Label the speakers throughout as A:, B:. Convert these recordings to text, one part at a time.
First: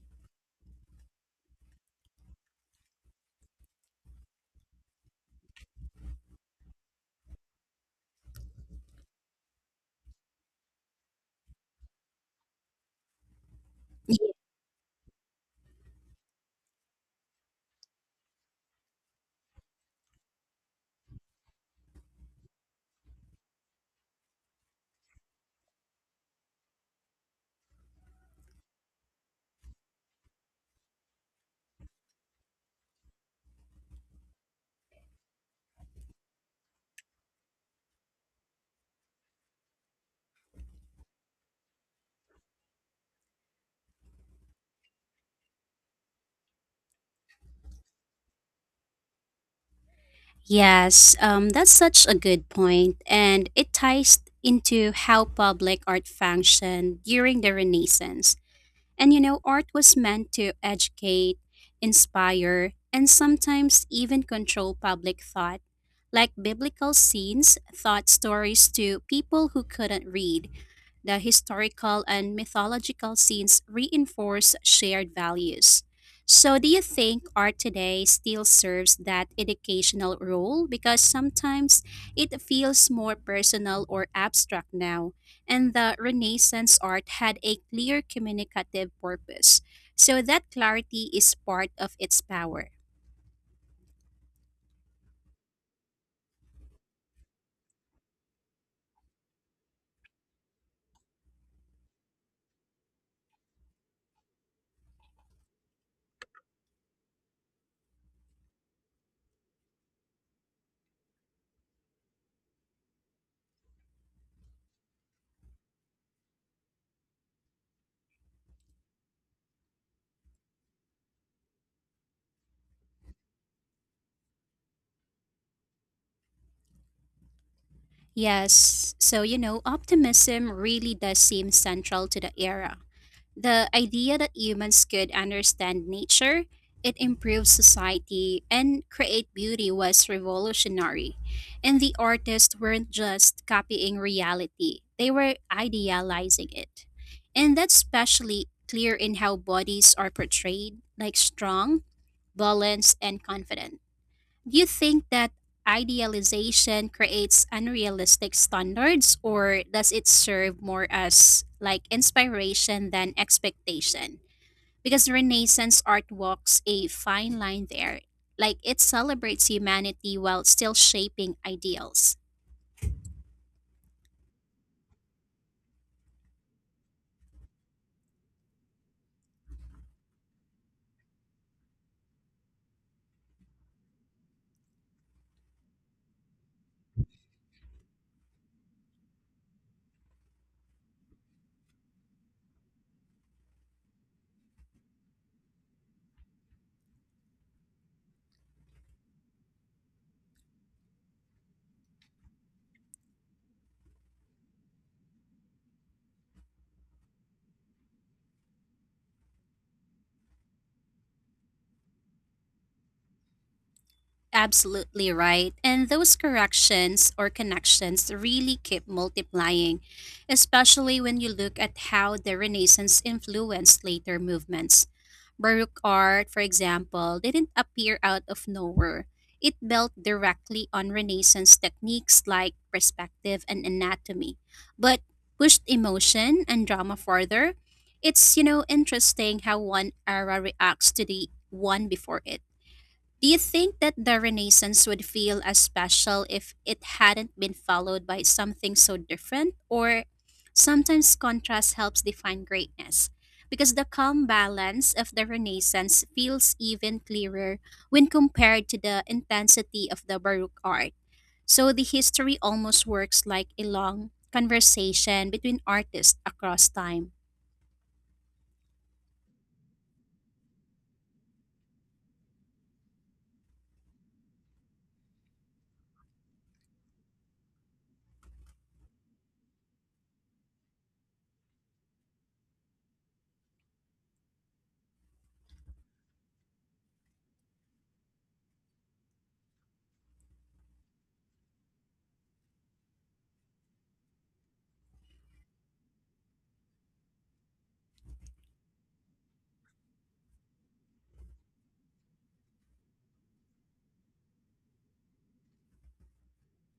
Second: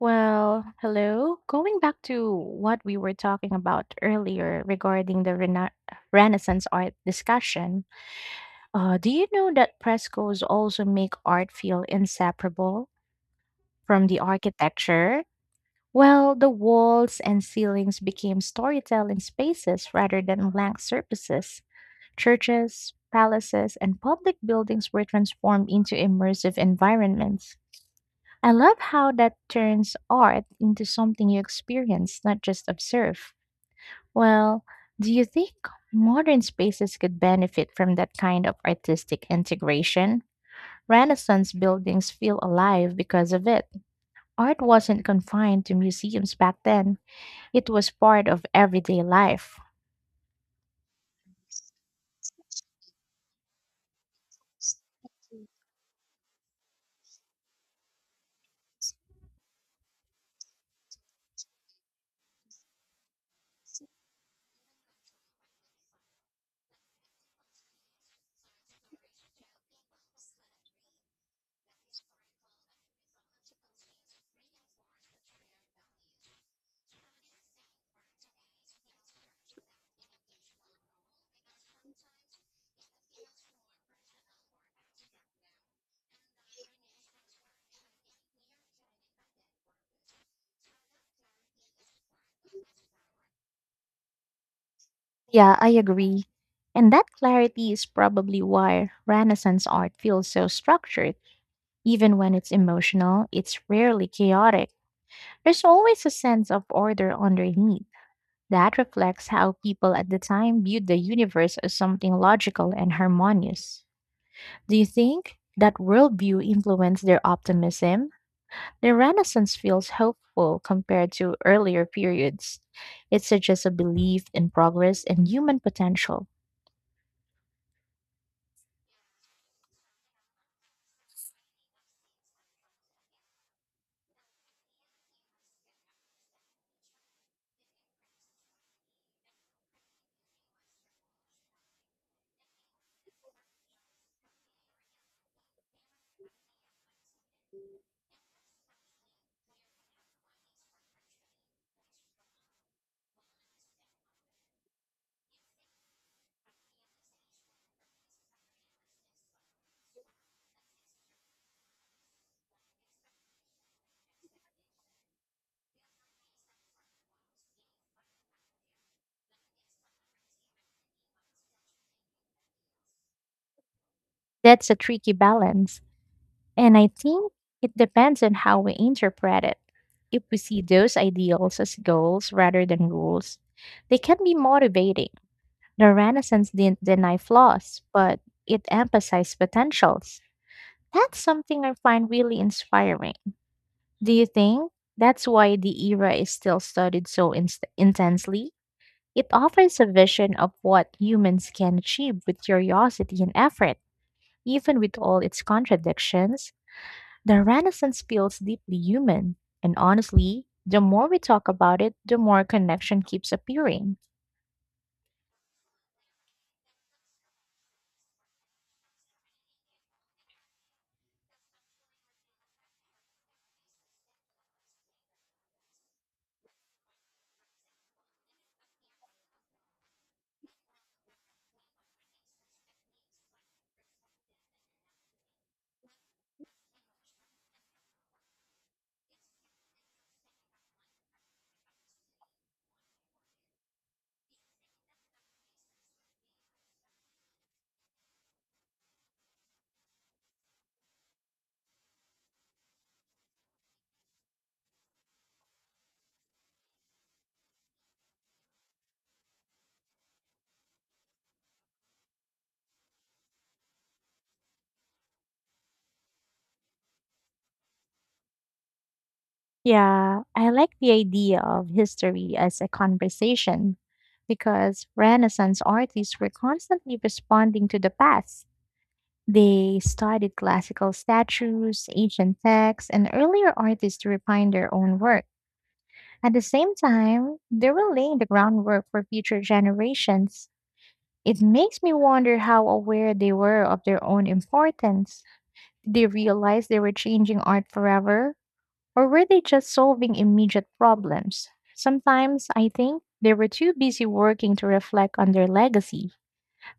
A: Well, hello. Going back to what we were talking about earlier regarding the Renaissance art discussion, do you know that frescoes also make art feel inseparable from the architecture? Well, the walls and ceilings became storytelling spaces rather than blank surfaces. Churches, palaces, and public buildings were transformed into immersive environments. I love how that turns art into something you experience, not just observe. Well, do you think modern spaces could benefit from that kind of artistic integration? Renaissance buildings feel alive because of it. Art wasn't confined to museums back then, it was part of everyday life.
B: Yes, that's such a good point, and it ties into how public art functioned during the Renaissance. Art was meant to educate, inspire, and sometimes even control public thought. Like biblical scenes taught stories to people who couldn't read the historical and mythological scenes reinforce shared values. So, do you think art today still serves that educational role? Because sometimes it feels more personal or abstract now, and the Renaissance art had a clear communicative purpose. So, that clarity is part of its power.
A: Yeah, I agree. And that clarity is probably why Renaissance art feels so structured. Even when it's emotional, it's rarely chaotic. There's always a sense of order underneath that reflects how people at the time viewed the universe as something logical and harmonious. Do you think that worldview influenced their optimism? The Renaissance feels hopeful compared to earlier periods. It suggests a belief in progress and human potential.
B: Yes, optimism really does seem central to the era. The idea that humans could understand nature, it improves society, and create beauty was revolutionary. And the artists weren't just copying reality, they were idealizing it. And that's especially clear in how bodies are portrayed, like strong, balanced, and confident. Do you think that idealization creates unrealistic standards or does it serve more as like inspiration than expectation? Because Renaissance art walks a fine line there. Like it celebrates humanity while still shaping ideals.
A: That's a tricky balance, and I think it depends on how we interpret it. If we see those ideals as goals rather than rules, they can be motivating. The Renaissance didn't deny flaws, but it emphasized potentials. That's something I find really inspiring. Do you think that's why the era is still studied so inst intensely? It offers a vision of what humans can achieve with curiosity and effort, even with all its contradictions. The Renaissance feels deeply human, and honestly, the more we talk about it, the more connection keeps appearing.
B: Absolutely right. And those corrections or connections really keep multiplying, especially when you look at how the Renaissance influenced later movements. Baroque art, for example, didn't appear out of nowhere. It built directly on Renaissance techniques like perspective and anatomy, but pushed emotion and drama further. It's interesting how one era reacts to the one before it. Do you think that the Renaissance would feel as special if it hadn't been followed by something so different? Or sometimes contrast helps define greatness? Because the calm balance of the Renaissance feels even clearer when compared to the intensity of the Baroque art. So the history almost works like a long conversation between artists across time.
A: Yeah, I like the idea of history as a conversation because Renaissance artists were constantly responding to the past. They studied classical statues, ancient texts, and earlier artists to refine their own work. At the same time, they were laying the groundwork for future generations. It makes me wonder how aware they were of their own importance. Did they realize they were changing art forever? Or were they just solving immediate problems? Sometimes I think they were too busy working to reflect on their legacy.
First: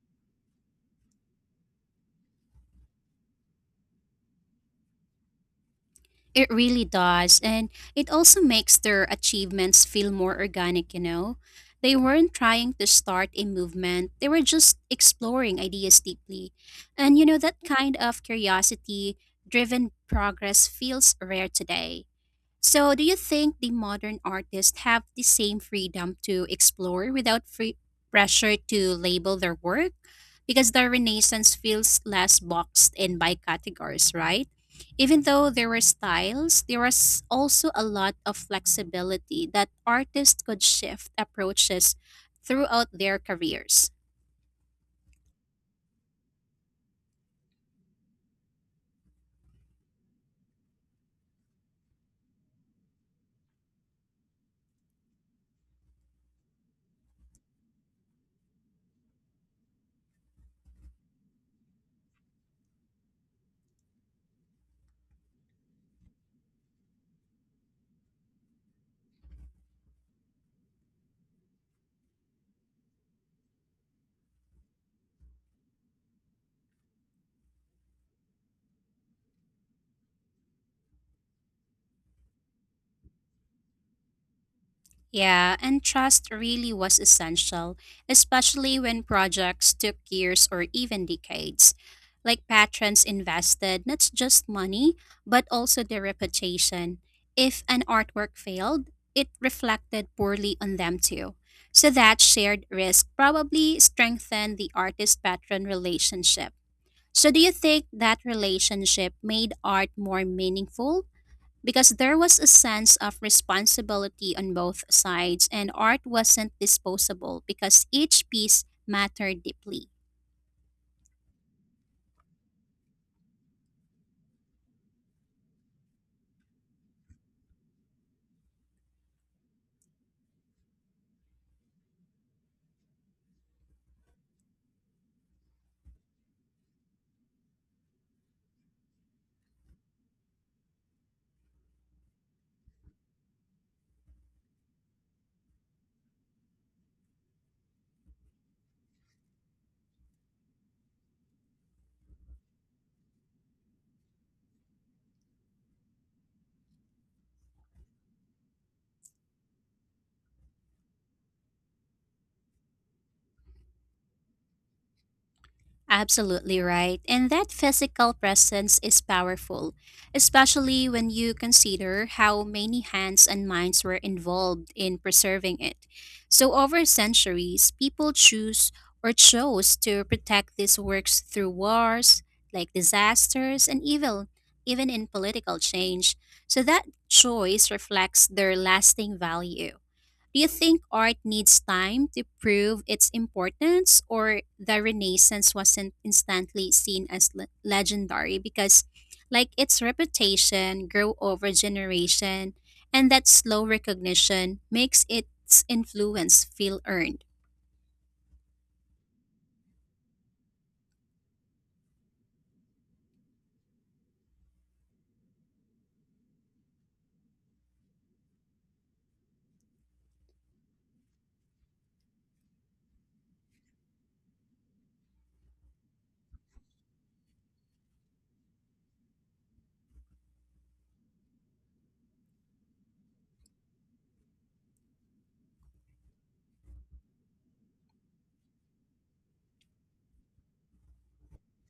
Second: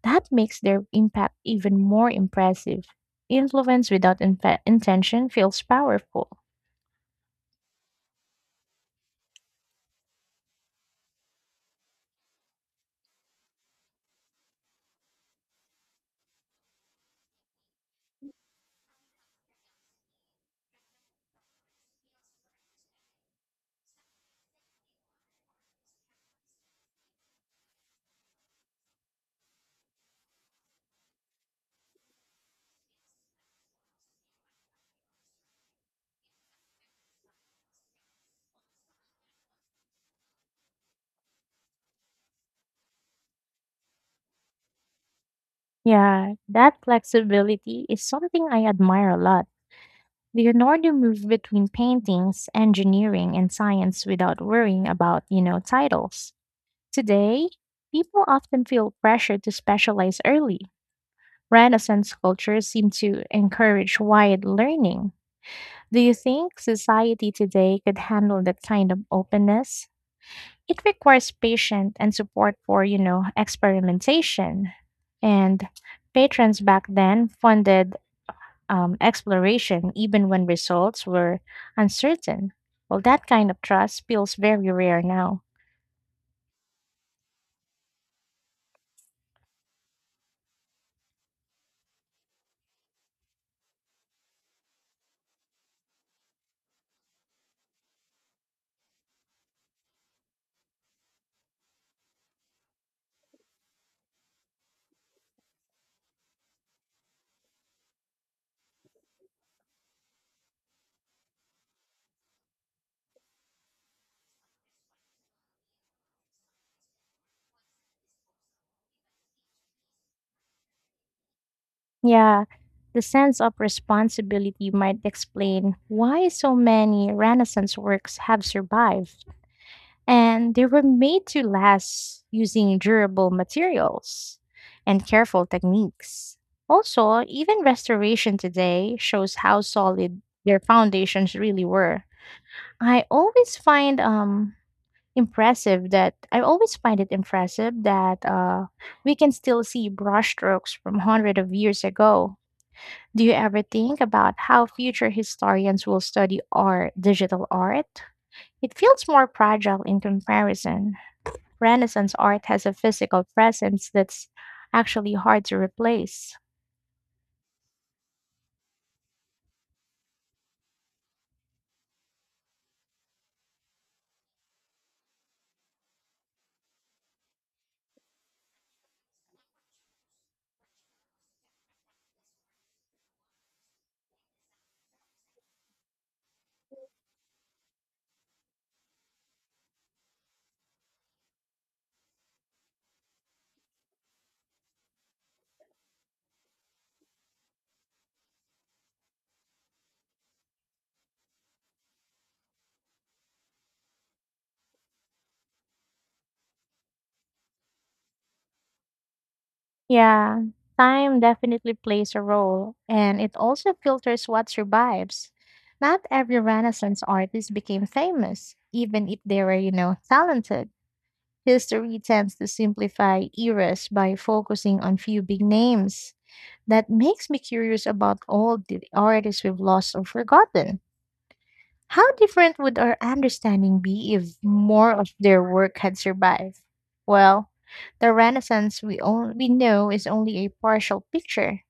A: That makes their impact even more impressive. Influence without intention feels powerful.
B: It really does. And it also makes their achievements feel more organic? They weren't trying to start a movement, they were just exploring ideas deeply. And that kind of curiosity driven progress feels rare today. So, do you think the modern artists have the same freedom to explore without free pressure to label their work? Because the Renaissance feels less boxed in by categories, right? Even though there were styles, there was also a lot of flexibility that artists could shift approaches throughout their careers.
A: Yeah, that flexibility is something I admire a lot. Leonardo moved between paintings, engineering, and science without worrying about, titles. Today, people often feel pressure to specialize early Renaissance culture seemed to encourage wide learning. Do you think society today could handle that kind of openness? It requires patience and support for, experimentation. And patrons back then funded exploration even when results were uncertain. Well, that kind of trust feels very rare now.
B: Yeah, and trust really was essential, especially when projects took years or even decades. Like patrons invested not just money, but also their reputation. If an artwork failed, it reflected poorly on them too. So that shared risk probably strengthened the artist patron relationship. So, do you think that relationship made art more meaningful because there was a sense of responsibility on both sides, and art wasn't disposable because each piece mattered deeply.
A: Yeah, the sense of responsibility might explain why so many Renaissance works have survived. And they were made to last using durable materials and careful techniques. Also, even restoration today shows how solid their foundations really were. I always find um I always find it impressive that we can still see brushstrokes from hundreds of years ago. Do you ever think about how future historians will study art, digital art? It feels more fragile in comparison. Renaissance art has a physical presence that's actually hard to replace.
B: Absolutely right. And that physical presence is powerful, especially when you consider how many hands and minds were involved in preserving it. So, over centuries, people choose or chose to protect these works through wars, like disasters, even in political change. So, that choice reflects their lasting value. Do you think art needs time to prove its importance, or the Renaissance wasn't instantly seen as legendary because, like, its reputation grew over generation, and that slow recognition makes its influence feel earned?
A: Yeah, time definitely plays a role, and it also filters what survives. Not every Renaissance artist became famous, even if they were, talented. History tends to simplify eras by focusing on few big names. That makes me curious about all the artists we've lost or forgotten. How different would our understanding be if more of their work had survived? Well, the Renaissance we know is only a partial picture.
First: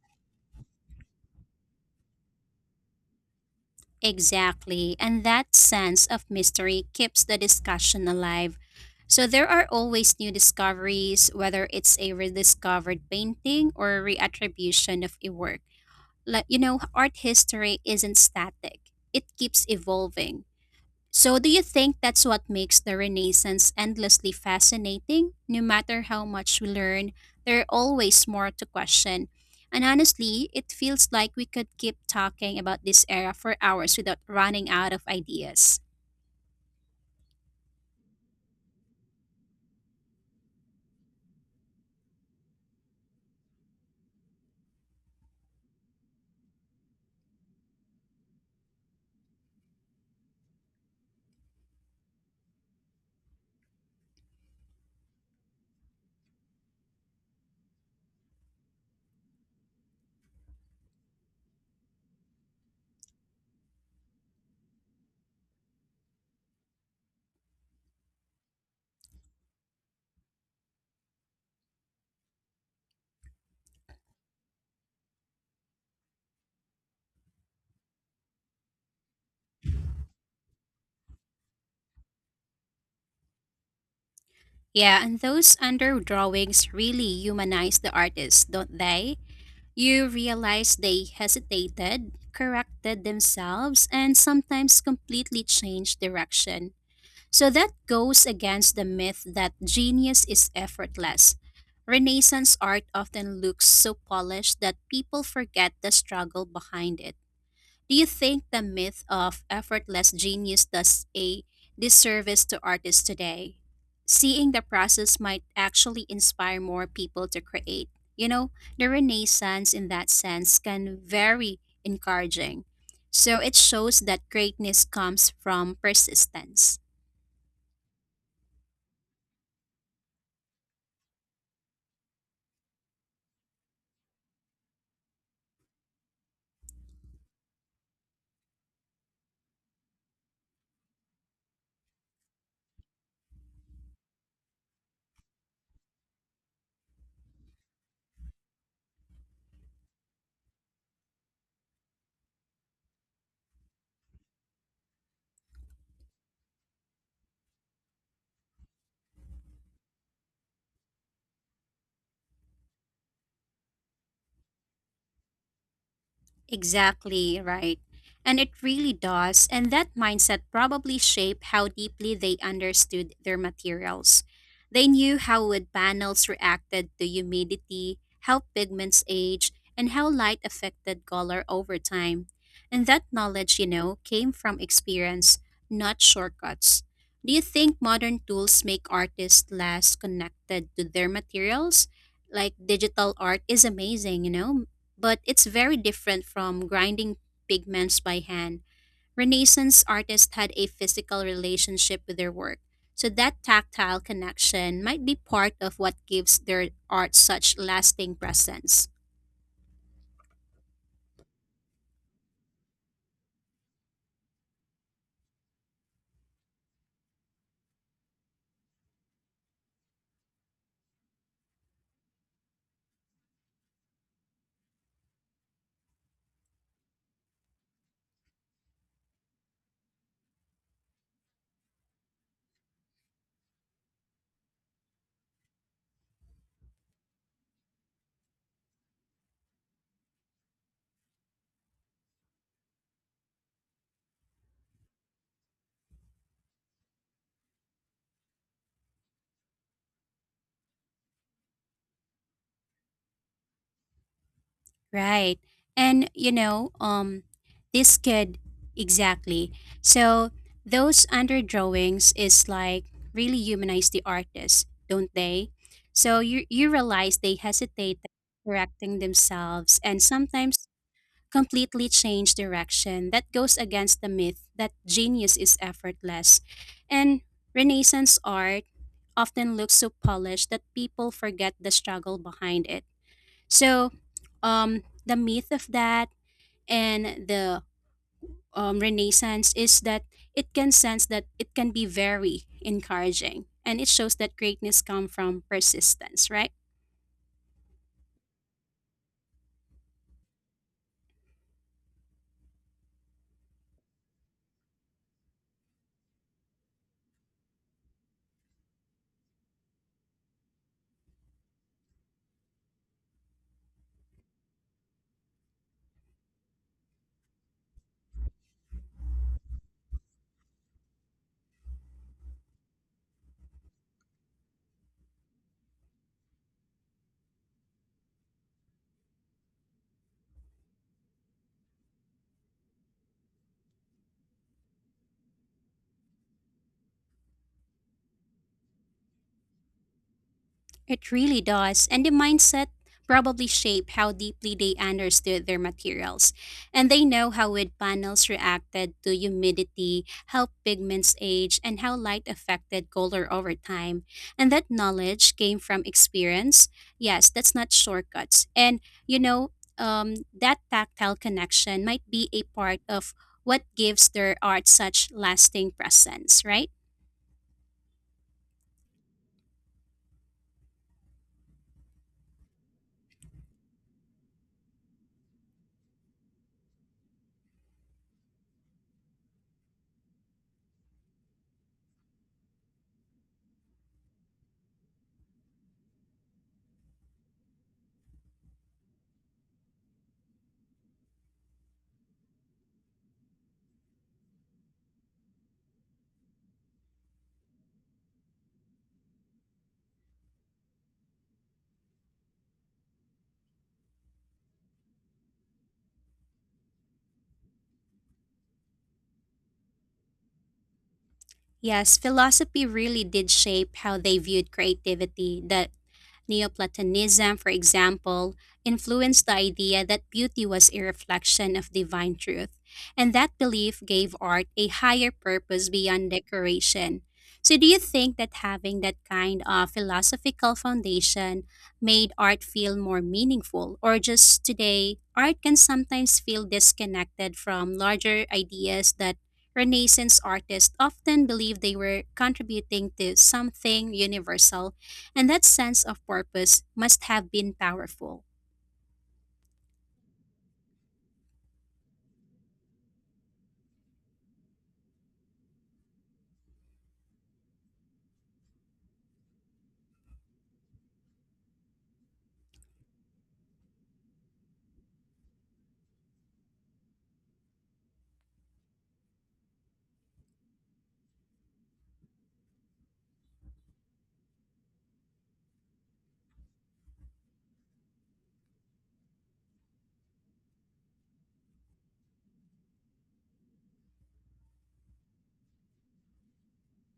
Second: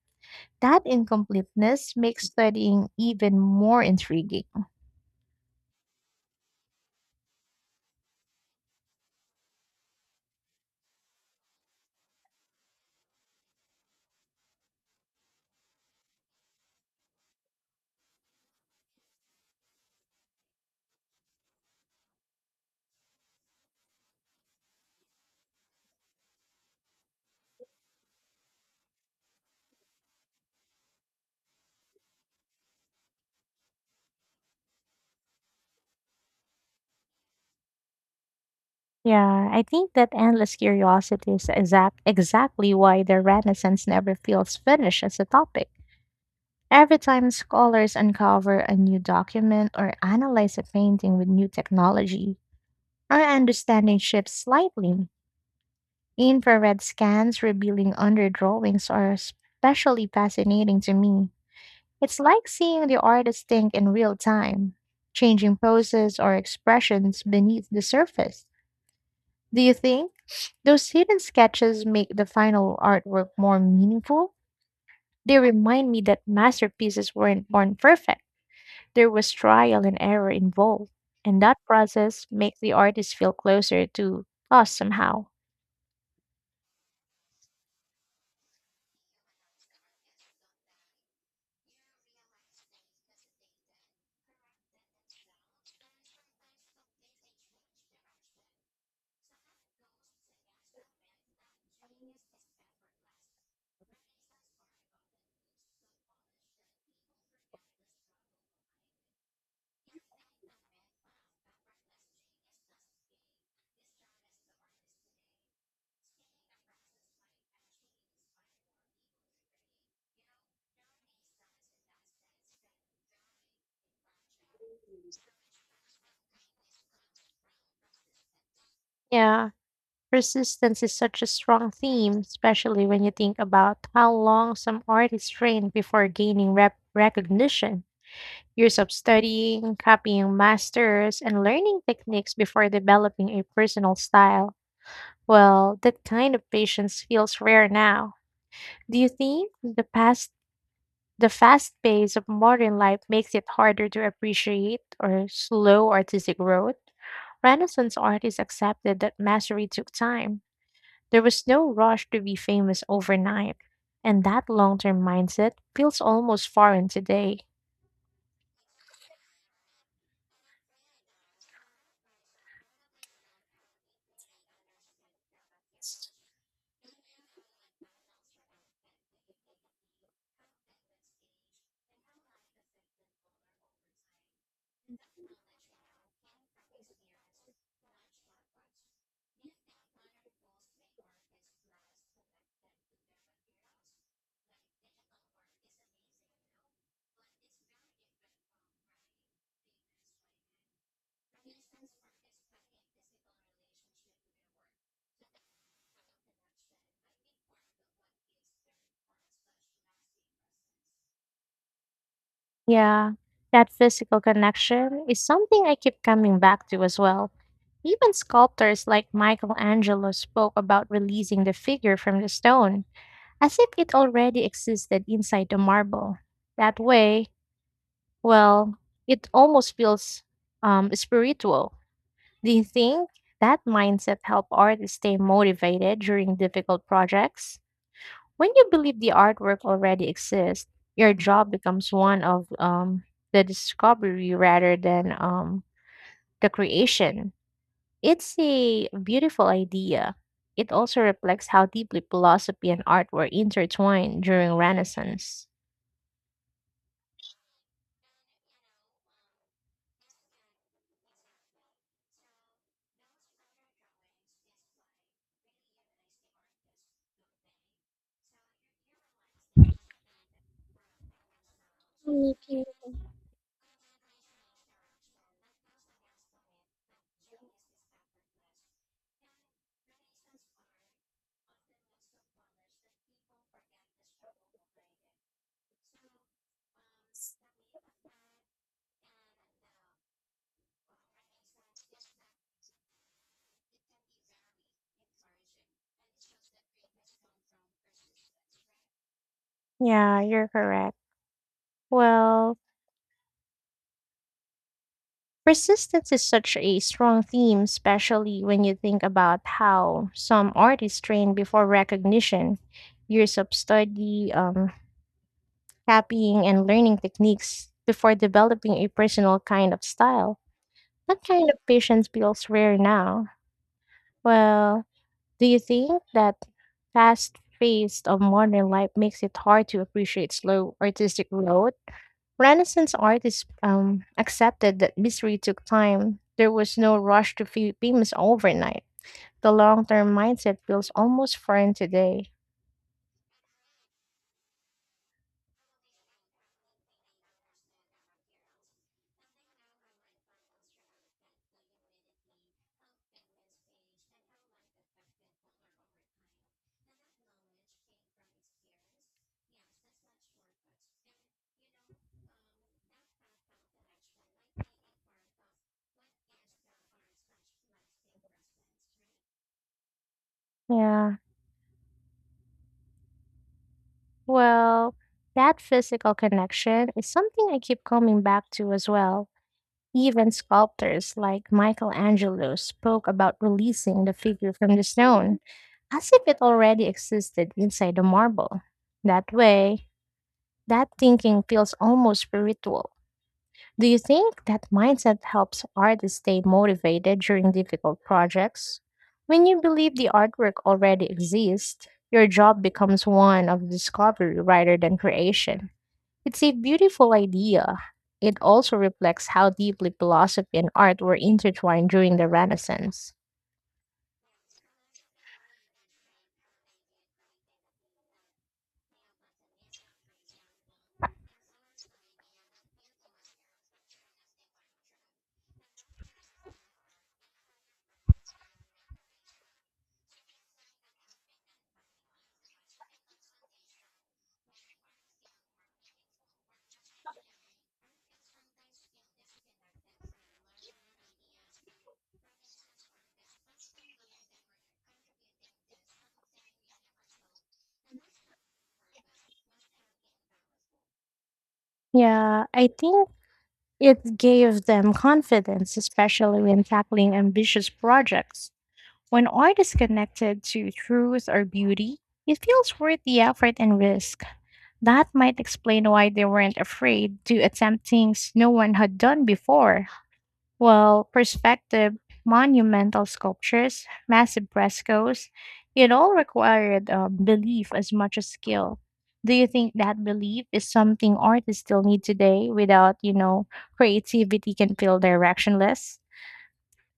A: That incompleteness makes studying even more intriguing.
B: Exactly, and that sense of mystery keeps the discussion alive. So there are always new discoveries, whether it's a rediscovered painting or a reattribution of a work. Like, art history isn't static, it keeps evolving. So do you think that's what makes the Renaissance endlessly fascinating? No matter how much we learn, there are always more to question, and honestly it feels like we could keep talking about this era for hours without running out of ideas.
A: Yeah, I think that endless curiosity is exactly why the Renaissance never feels finished as a topic. Every time scholars uncover a new document or analyze a painting with new technology, our understanding shifts slightly. Infrared scans revealing underdrawings are especially fascinating to me. It's like seeing the artist think in real time, changing poses or expressions beneath the surface. Do you think those hidden sketches make the final artwork more meaningful? They remind me that masterpieces weren't born perfect. There was trial and error involved, and that process makes the artist feel closer to us
B: Yeah, and
A: somehow.
B: those under drawings really humanize the artist, don't they? You realize they hesitated, corrected themselves, and sometimes completely changed direction. So that goes against the myth that genius is effortless. Renaissance art often looks so polished that people forget the struggle behind it. Do you think the myth of effortless genius does a disservice to artists today? Seeing the process might actually inspire more people to create. You know, the Renaissance in that sense can very encouraging. So it shows that greatness comes from persistence.
A: Yeah, persistence is such a strong theme, especially when you think about how long some artists train before gaining recognition. Years of studying, copying masters, and learning techniques before developing a personal style. Well, that kind of patience feels rare now. Do you think the fast pace of modern life makes it harder to appreciate or slow artistic growth? Renaissance artists accepted that mastery took time there was no rush to be famous overnight, and that long term mindset feels almost foreign today.
B: Exactly, right. And it really does. And that mindset probably shaped how deeply they understood their materials. They knew how wood panels reacted to humidity, how pigments age, and how light affected color over time. And that knowledge came from experience, not shortcuts. Do you think modern tools make artists less connected to their materials? Like digital art is amazing, but it's very different from grinding pigments by hand. Renaissance artists had a physical relationship with their work, so that tactile connection might be part of what gives their art such lasting presence.
A: Yeah, that physical connection is something I keep coming back to as well. Even sculptors like Michelangelo spoke about releasing the figure from the stone, as if it already existed inside the marble. That way, well, it almost feels spiritual. Do you think that mindset help artists stay motivated during difficult projects? When you believe the artwork already exists, your job becomes one of the discovery rather than the creation. It's a beautiful idea. It also reflects how deeply philosophy and art were intertwined during
B: Right.
A: Renaissance.
B: And this could exactly. So those underdrawings is like really humanize the artist, don't they? So you realize they hesitate correcting themselves and sometimes completely change direction that goes against the myth that genius is effortless. And Renaissance art often looks so polished that people forget the struggle behind it. So, the myth of that and the Renaissance is that it can sense that it can be very encouraging and it shows that greatness comes from persistence, right?
A: Yeah, you're correct. Well, persistence is such a strong theme, especially when you think about how some artists train before recognition, years of study, copying, and learning techniques before developing a personal kind of style. That kind of patience feels rare now. Well, do you think that fast pace of modern life makes it hard to appreciate slow artistic growth? Renaissance artists accepted that mystery took time. There was no rush to famous overnight. The long term mindset feels
B: It
A: almost
B: really
A: foreign
B: does. And the
A: today.
B: mindset probably shape how deeply they understood their materials. And they know how wood panels reacted to humidity, how pigments age, and how light affected color over time. And that knowledge came from experience. Yes, that's not shortcuts. And, you know, that tactile connection might be a part of what gives their art such lasting presence, right?
A: Yeah. Well, that physical connection is something I keep coming back to as well. Even sculptors like Michelangelo spoke about releasing the figure from the stone as if it already existed inside the marble. That way, that thinking feels almost spiritual. Do you think that mindset helps artists stay motivated during difficult projects? When you believe the artwork already exists, your job becomes one of discovery rather than creation. It's a beautiful idea. It also reflects how deeply philosophy and art were intertwined
B: Yes,
A: during the
B: philosophy really
A: Renaissance.
B: did shape how they viewed creativity. The Neoplatonism, for example, influenced the idea that beauty was a reflection of divine truth, and that belief gave art a higher purpose beyond decoration. So, do you think that having that kind of philosophical foundation made art feel more meaningful, or just today, art can sometimes feel disconnected from larger ideas that Renaissance artists often believed they were contributing to something universal? And that sense of purpose must have been powerful.
A: Yeah, I think it gave them confidence, especially when tackling ambitious projects. When art is connected to truth or beauty, it feels worth the effort and risk. That might explain why they weren't afraid to attempt things no one had done before. Well, perspective, monumental sculptures, massive frescoes, it all required belief as much as skill. Do you think that belief is something artists still need today without, creativity can feel directionless?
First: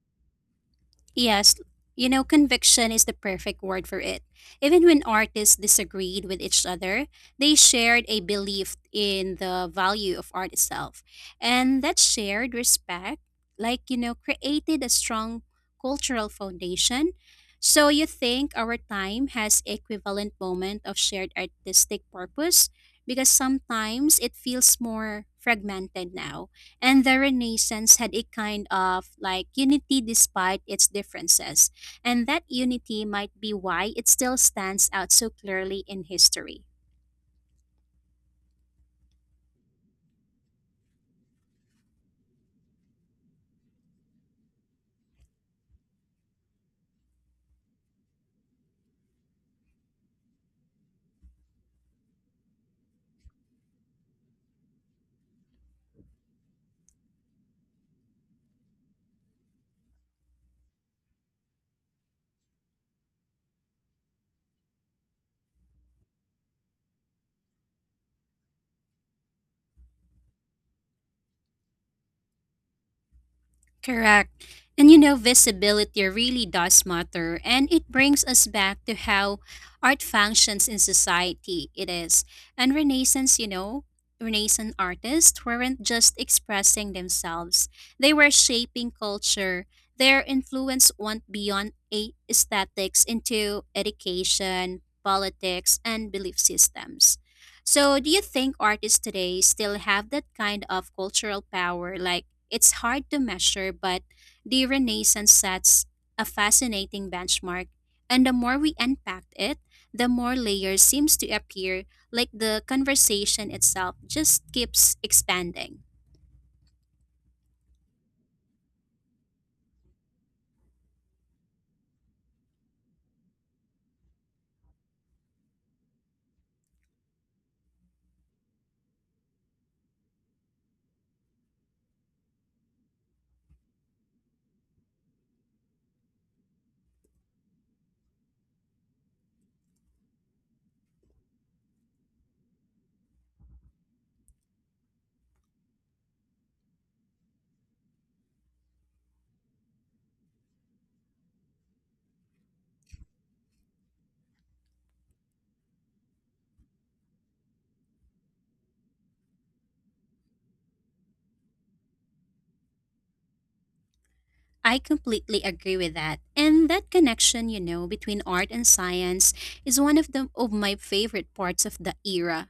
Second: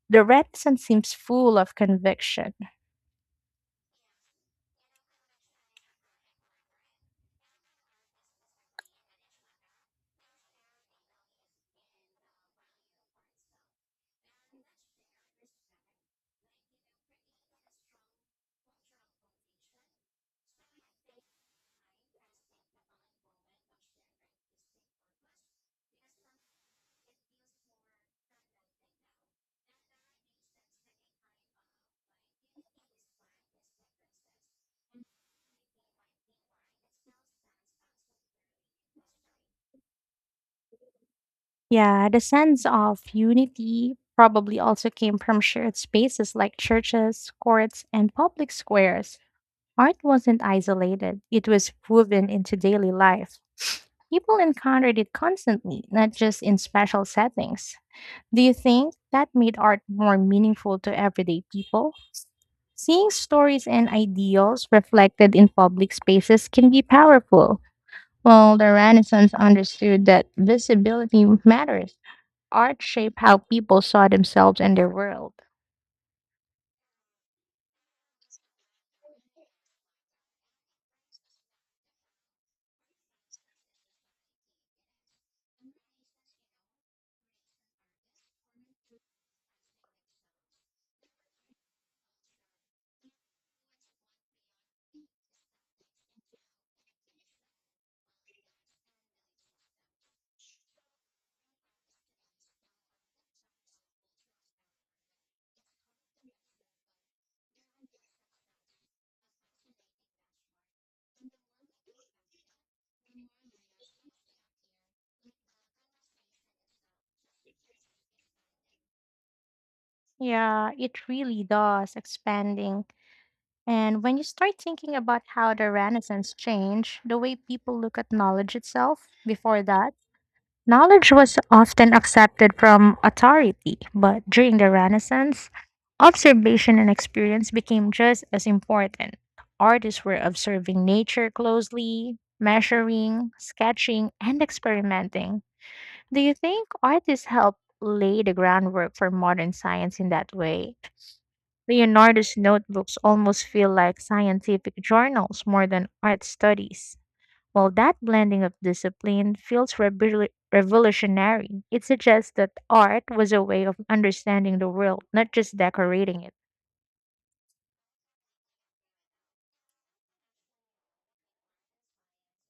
A: The Renaissance seems
B: Yes,
A: full of conviction.
B: conviction is the perfect word for it. Even when artists disagreed with each other, they shared a belief in the value of art itself. And that shared respect created a strong cultural foundation. So you think our time has equivalent moment of shared artistic purpose because sometimes it feels more fragmented now. And the Renaissance had a kind of like unity despite its differences, and that unity might be why it still stands out so clearly in history.
A: Yeah, the sense of unity probably also came from shared spaces like churches, courts, and public squares. Art wasn't isolated, it was woven into daily life. People encountered it constantly, not just in special settings. Do you think that made art more meaningful to everyday people? Seeing stories and ideals reflected in public spaces can be powerful. Well, the Renaissance understood that visibility matters art shaped how people saw
B: Correct.
A: themselves and their world.
B: Visibility really does matter, and it brings us back to how art functions in society. It is. And Renaissance artists weren't just expressing themselves, they were shaping culture. Their influence went beyond aesthetics into education, politics, and belief systems. So, do you think artists today still have that kind of cultural power? Like, it's hard to measure, but the Renaissance sets a fascinating benchmark, and the more we unpack it, the more layers seems to appear, like the conversation itself just keeps expanding.
A: Yeah, it really does, expanding. And when you start thinking about how the Renaissance changed the way people look at knowledge itself, before that, knowledge was often accepted from authority, but during the Renaissance, observation and experience became just as important. Artists were observing nature closely, measuring, sketching, and experimenting. Do you think artists helped lay the groundwork for modern science in that way? Leonardo's notebooks almost feel like scientific journals more than art studies. Well, that blending of discipline feels revolutionary. It suggests that art was a way of understanding the
B: I
A: world, not
B: completely
A: just
B: agree with that.
A: decorating it.
B: And that connection between art and science is one of the of my favorite parts of the era.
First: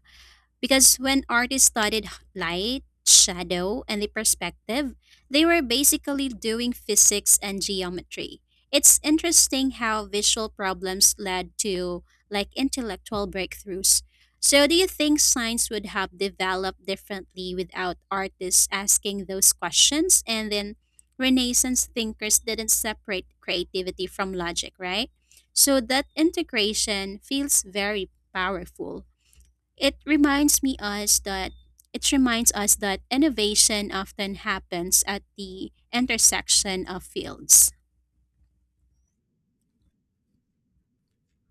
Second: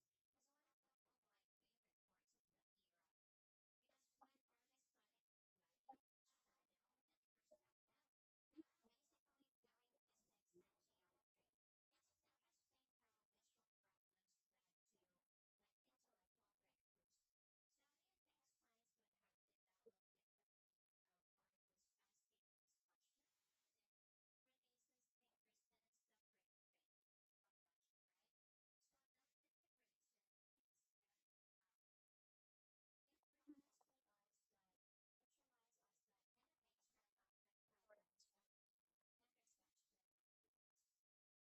B: Because when artists studied light, shadow, and the perspective, they were basically doing physics and geometry. It's interesting how visual problems led to like intellectual breakthroughs. So do you think science would have developed differently without artists asking those questions and then Renaissance thinkers didn't separate creativity from logic, right? So that integration feels very powerful. It reminds me us that it reminds us that innovation often happens at the intersection of fields.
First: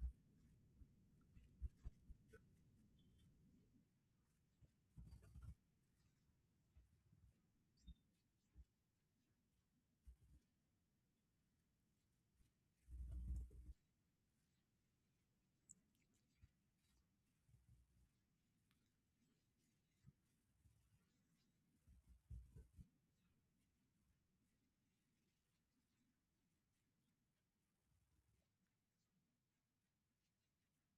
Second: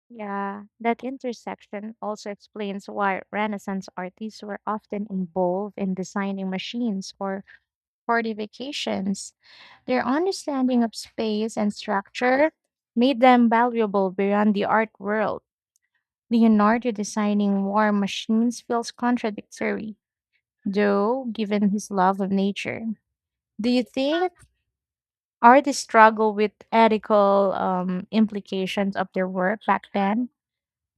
A: Yeah, that intersection also explains why Renaissance artists were often involved in designing machines or party vacations. Their understanding of space and structure made them valuable beyond the art world. Leonardo designing war machines feels contradictory, though, given his love of nature. Do you think artists struggle with ethical implications of their work back then?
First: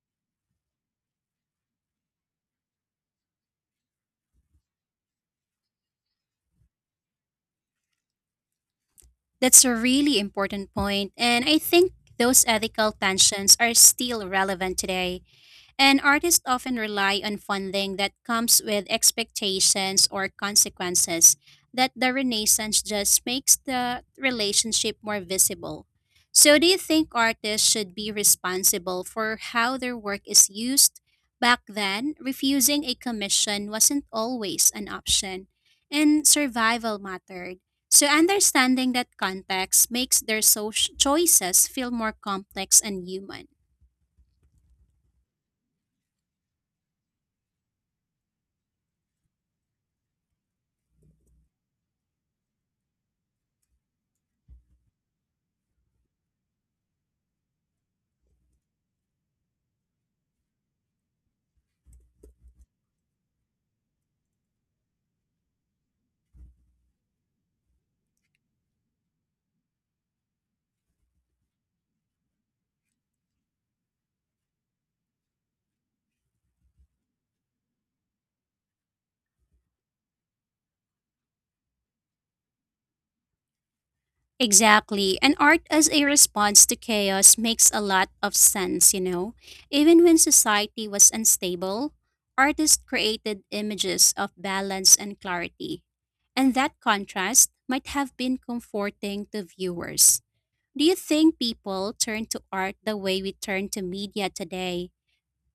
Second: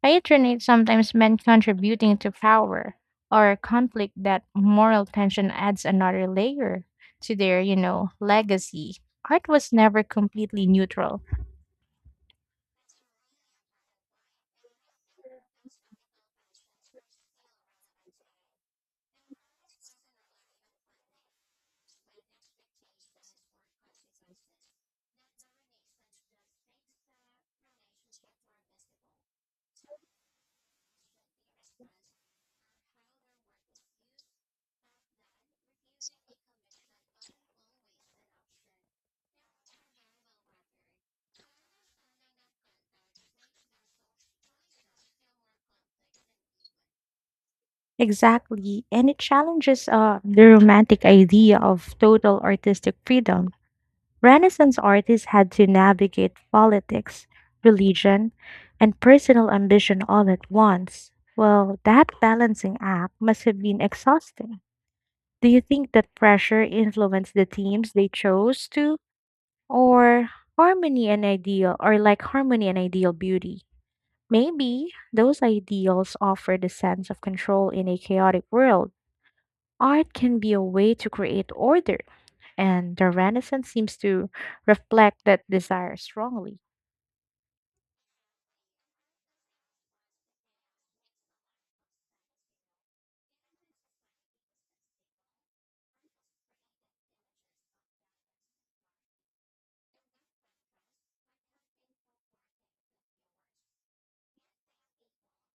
A: Patronage sometimes meant contributing to power or conflict that moral tension adds another layer to their, legacy. Art
B: That's
A: was
B: a
A: never
B: really
A: completely
B: important point,
A: neutral.
B: and I think those ethical tensions are still relevant today. And artists often rely on funding that comes with expectations or consequences that the Renaissance just makes the relationship more visible. So, do you think artists should be responsible for how their work is used? Back then, refusing a commission wasn't always an option, and survival mattered. So, understanding that context makes their social choices feel more complex and human.
A: Exactly, and it challenges the romantic idea of total artistic freedom. Renaissance artists had to navigate politics, religion, and personal ambition all at once. Well, that balancing act must have been exhausting. Do you think that pressure influenced the teams they chose to? Or harmony and ideal, or like harmony and ideal beauty? Maybe those ideals offered a sense of control in a chaotic world. Art can be a way to create order and the Renaissance seems to
B: Exactly.
A: reflect
B: And
A: that
B: art as
A: desire
B: a
A: strongly.
B: response to chaos makes a lot of sense. Even when society was unstable, artists created images of balance and clarity. And that contrast might have been comforting to viewers. Do you think people turn to art the way we turn to media today?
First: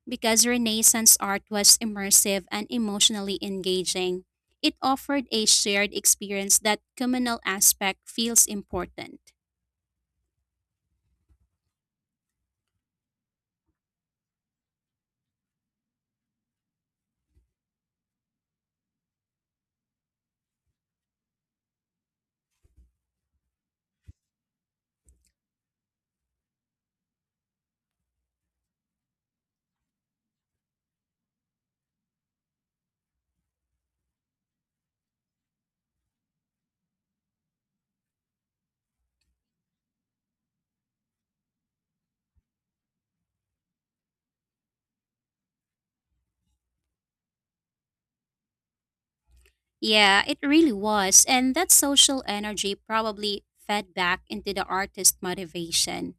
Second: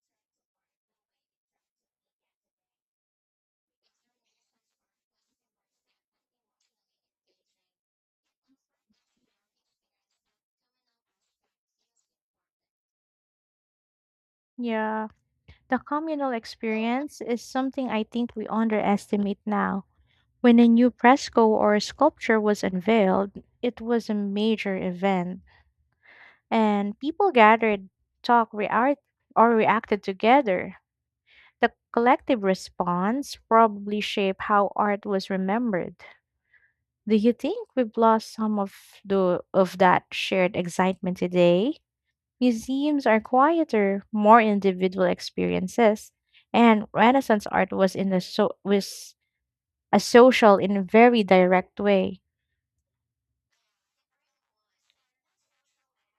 B: Because Renaissance art was immersive and emotionally engaging, it offered a shared experience that communal aspect feels important.
A: Yeah, the communal experience is something I think we underestimate now. When a new fresco or sculpture was unveiled, it was a major event, and people gathered, talked, or reacted together. The collective response probably shaped how art was remembered. Do you think we've lost some of the of that shared excitement today? Museums are quieter, more individual experiences, and Renaissance art was a
B: Yeah, it
A: social
B: really
A: in a very
B: was. And that
A: direct way.
B: social energy probably fed back into the artist motivation.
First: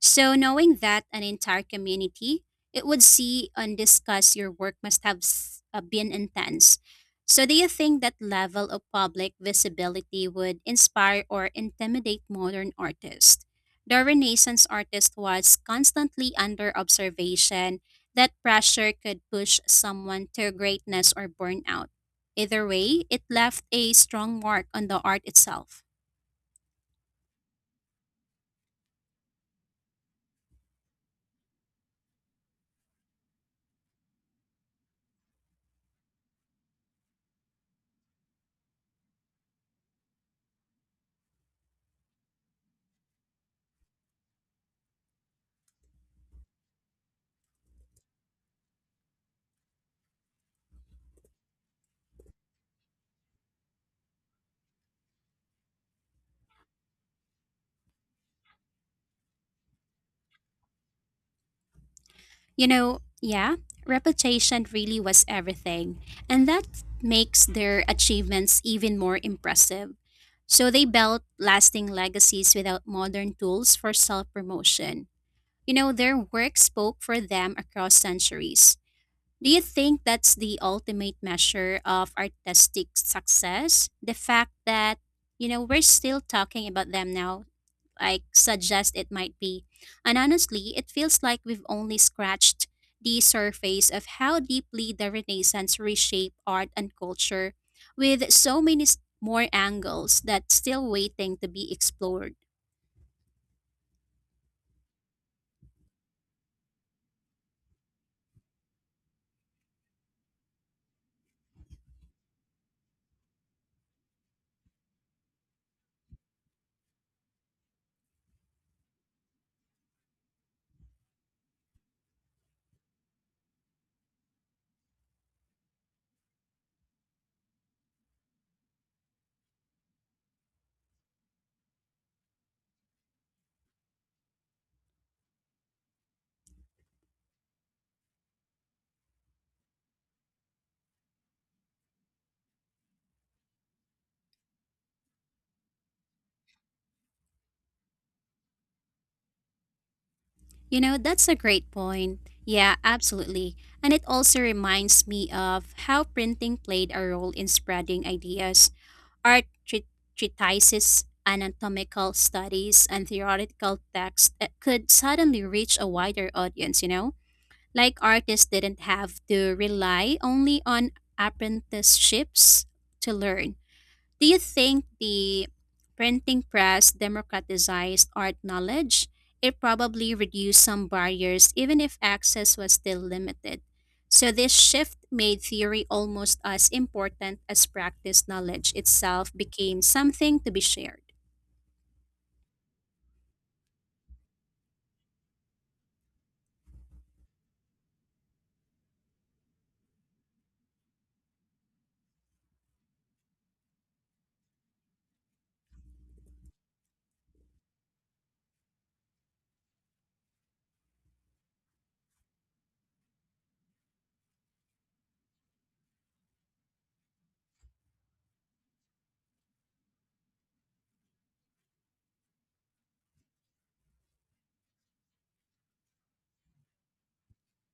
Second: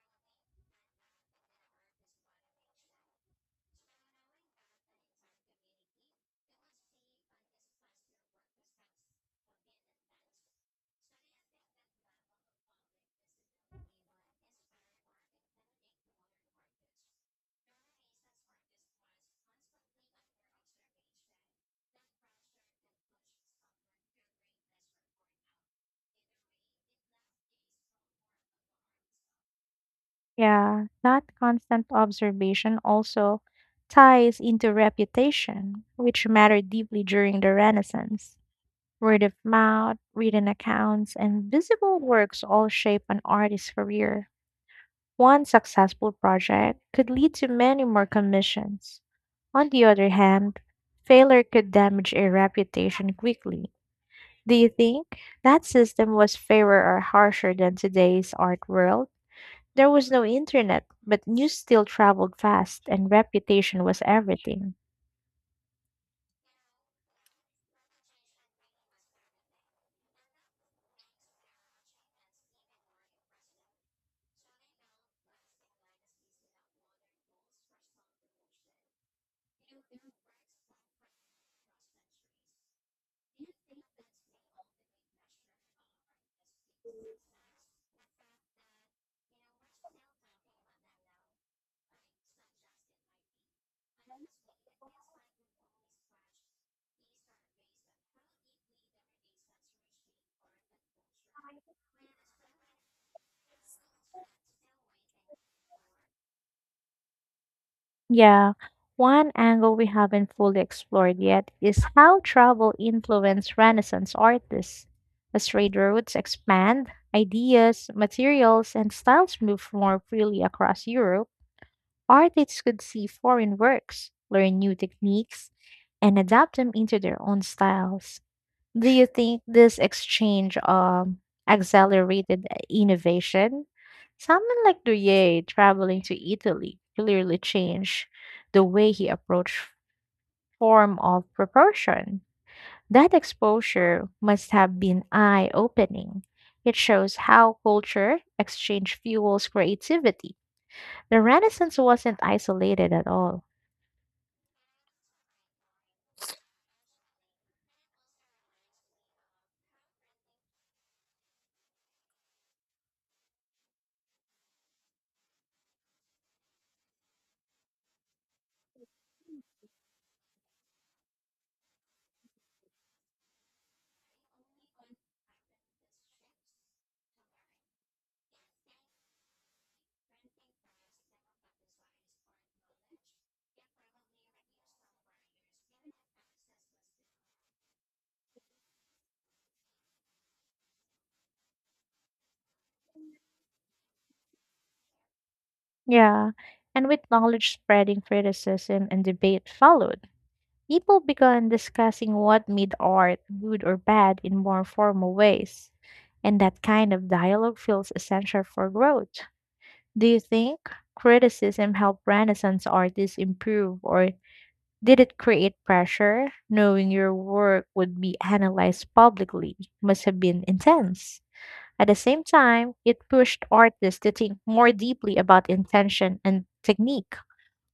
B: So, knowing that an entire community, it would see and discuss your work must have been intense. So, do you think that level of public visibility would inspire or intimidate modern artists? The Renaissance artist was constantly under observation. That pressure could push someone to greatness or burnout. Either way, it left a strong mark on the art itself.
A: Yeah, that constant observation also ties into reputation, which mattered deeply during the Renaissance. Word of mouth, written accounts, and visible works all shape an artist's career. One successful project could lead to many more commissions. On the other hand, failure could damage a reputation quickly. Do you think that system was fairer or harsher than today's art world? There was no internet, but news still traveled fast and
B: Yeah,
A: reputation was
B: reputation
A: everything.
B: really was everything, and that makes their achievements even more impressive. So they built lasting legacies without modern tools for self promotion. Their work spoke for them across centuries. Do you think that's the ultimate measure of artistic success? The fact that, we're still talking about them now like suggest it might be. And honestly, it feels like we've only scratched the surface of how deeply the Renaissance reshaped art and culture with so many more angles that's still waiting to be explored.
A: Yeah, one angle we haven't fully explored yet is how travel influenced Renaissance artists. As trade routes expand, ideas, materials, and styles move more freely across Europe, artists could see foreign works, learn new techniques, and adapt them into their own styles. Do you think this exchange accelerated innovation? Someone like Durier traveling to Italy clearly changed the way he approached form of proportion. That exposure must have been eye opening. It shows how culture exchange fuels creativity.
B: You know,
A: The
B: that's a great
A: Renaissance wasn't
B: point. Yeah,
A: isolated at all.
B: absolutely. And it also reminds me of how printing played a role in spreading ideas. Art treatises, anatomical studies, and theoretical texts that could suddenly reach a wider audience? Like artists didn't have to rely only on apprenticeships to learn. Do you think the printing press democratized art knowledge? It probably reduced some barriers, even if access was still limited. So, this shift made theory almost as important as practice knowledge itself became something to be shared.
A: Yeah, and with knowledge spreading, criticism and debate followed. People began discussing what made art good or bad in more formal ways, and that kind of dialogue feels essential for growth. Do you think criticism helped Renaissance artists improve, or did it create pressure? Knowing your work would be analyzed publicly must have been intense. At the same time, it pushed artists to think more deeply about intention and technique.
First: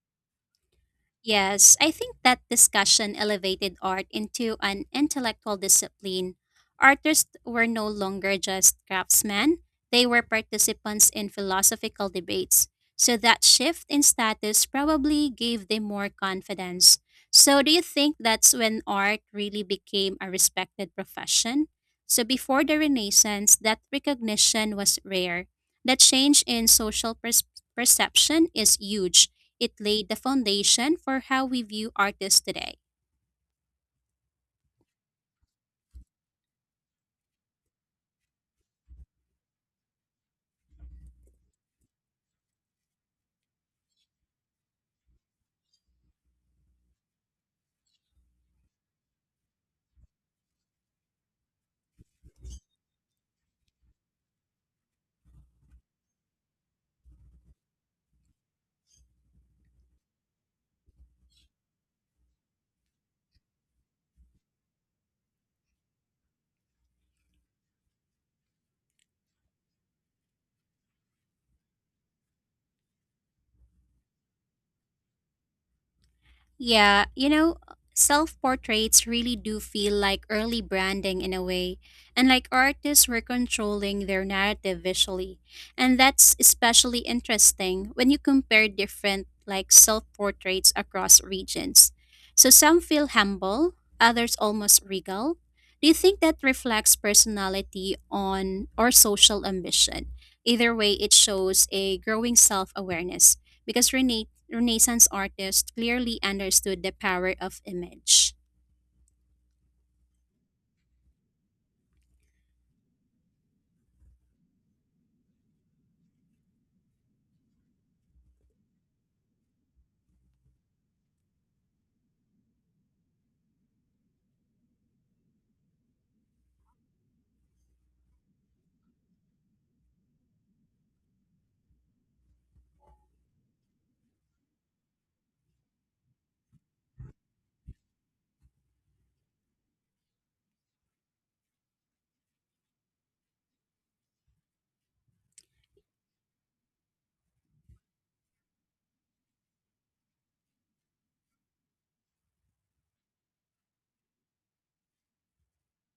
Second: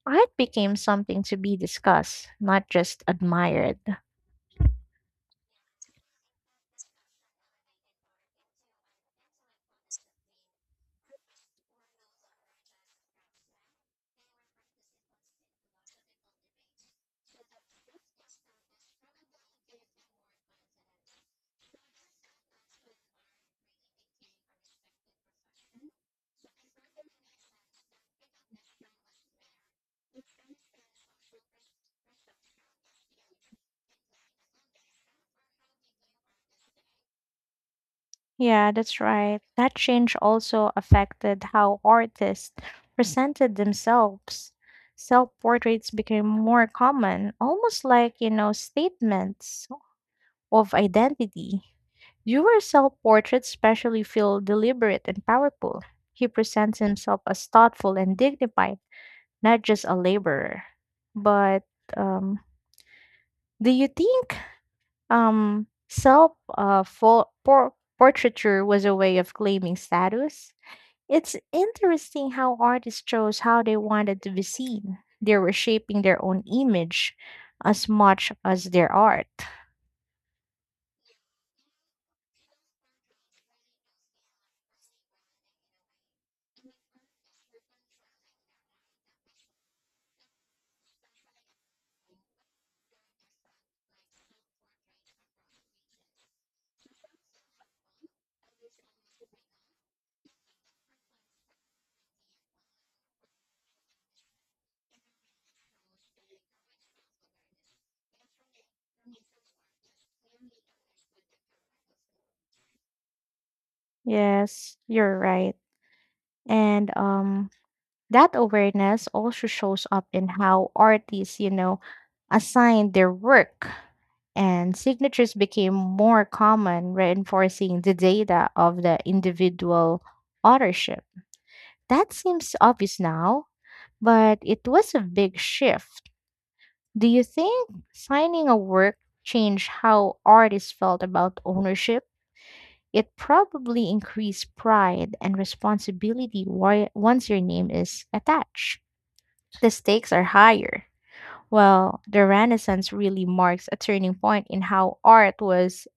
A: Art became something to be
B: Yes, I think
A: discussed,
B: that
A: not just
B: discussion elevated
A: admired.
B: art into an intellectual discipline. Artists were no longer just craftsmen, they were participants in philosophical debates. So that shift in status probably gave them more confidence. So, do you think that's when art really became a respected profession? So, before the Renaissance, that recognition was rare. The change in social perception is huge. It laid the foundation for how we view artists today.
A: Yeah, that's right. That change also affected how artists presented themselves. Self portraits became more common, almost like, statements of identity. Durer self portraits especially feel deliberate and powerful. He presents himself as thoughtful and dignified, not just a laborer. But um, do you think um, self portraiture was a way of claiming status? It's interesting how artists chose how they wanted to be seen. They were shaping their own
B: Yeah,
A: image as much
B: self
A: as their
B: portraits
A: art.
B: really do feel like early branding in a way. And like artists were controlling their narrative visually. And that's especially interesting when you compare different like self portraits across regions. So some feel humble, others almost regal. Do you think that reflects personality on or social ambition? Either way, it shows a growing self awareness because Renee Renaissance artists clearly understood the power of image.
A: Yes, you're right. And that awareness also shows up in how artists, assign their work and signatures became more common, reinforcing the data of the individual authorship. That seems obvious now, but it was a big shift. Do you think signing a work changed how artists felt about ownership? It probably increased pride and responsibility once your name is attached. The stakes are higher. Well, the Renaissance really marks a turning point in how art was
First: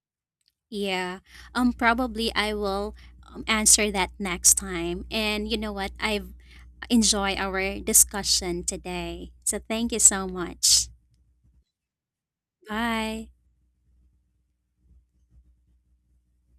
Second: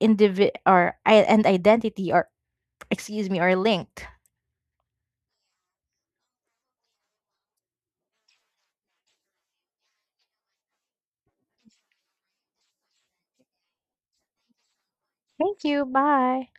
B: Yeah,
A: and identity are
B: probably I will
A: excuse me are
B: answer
A: linked.
B: that next time. And you know what? I've enjoyed our discussion today. So thank you so much. Bye.
A: Thank you. Bye.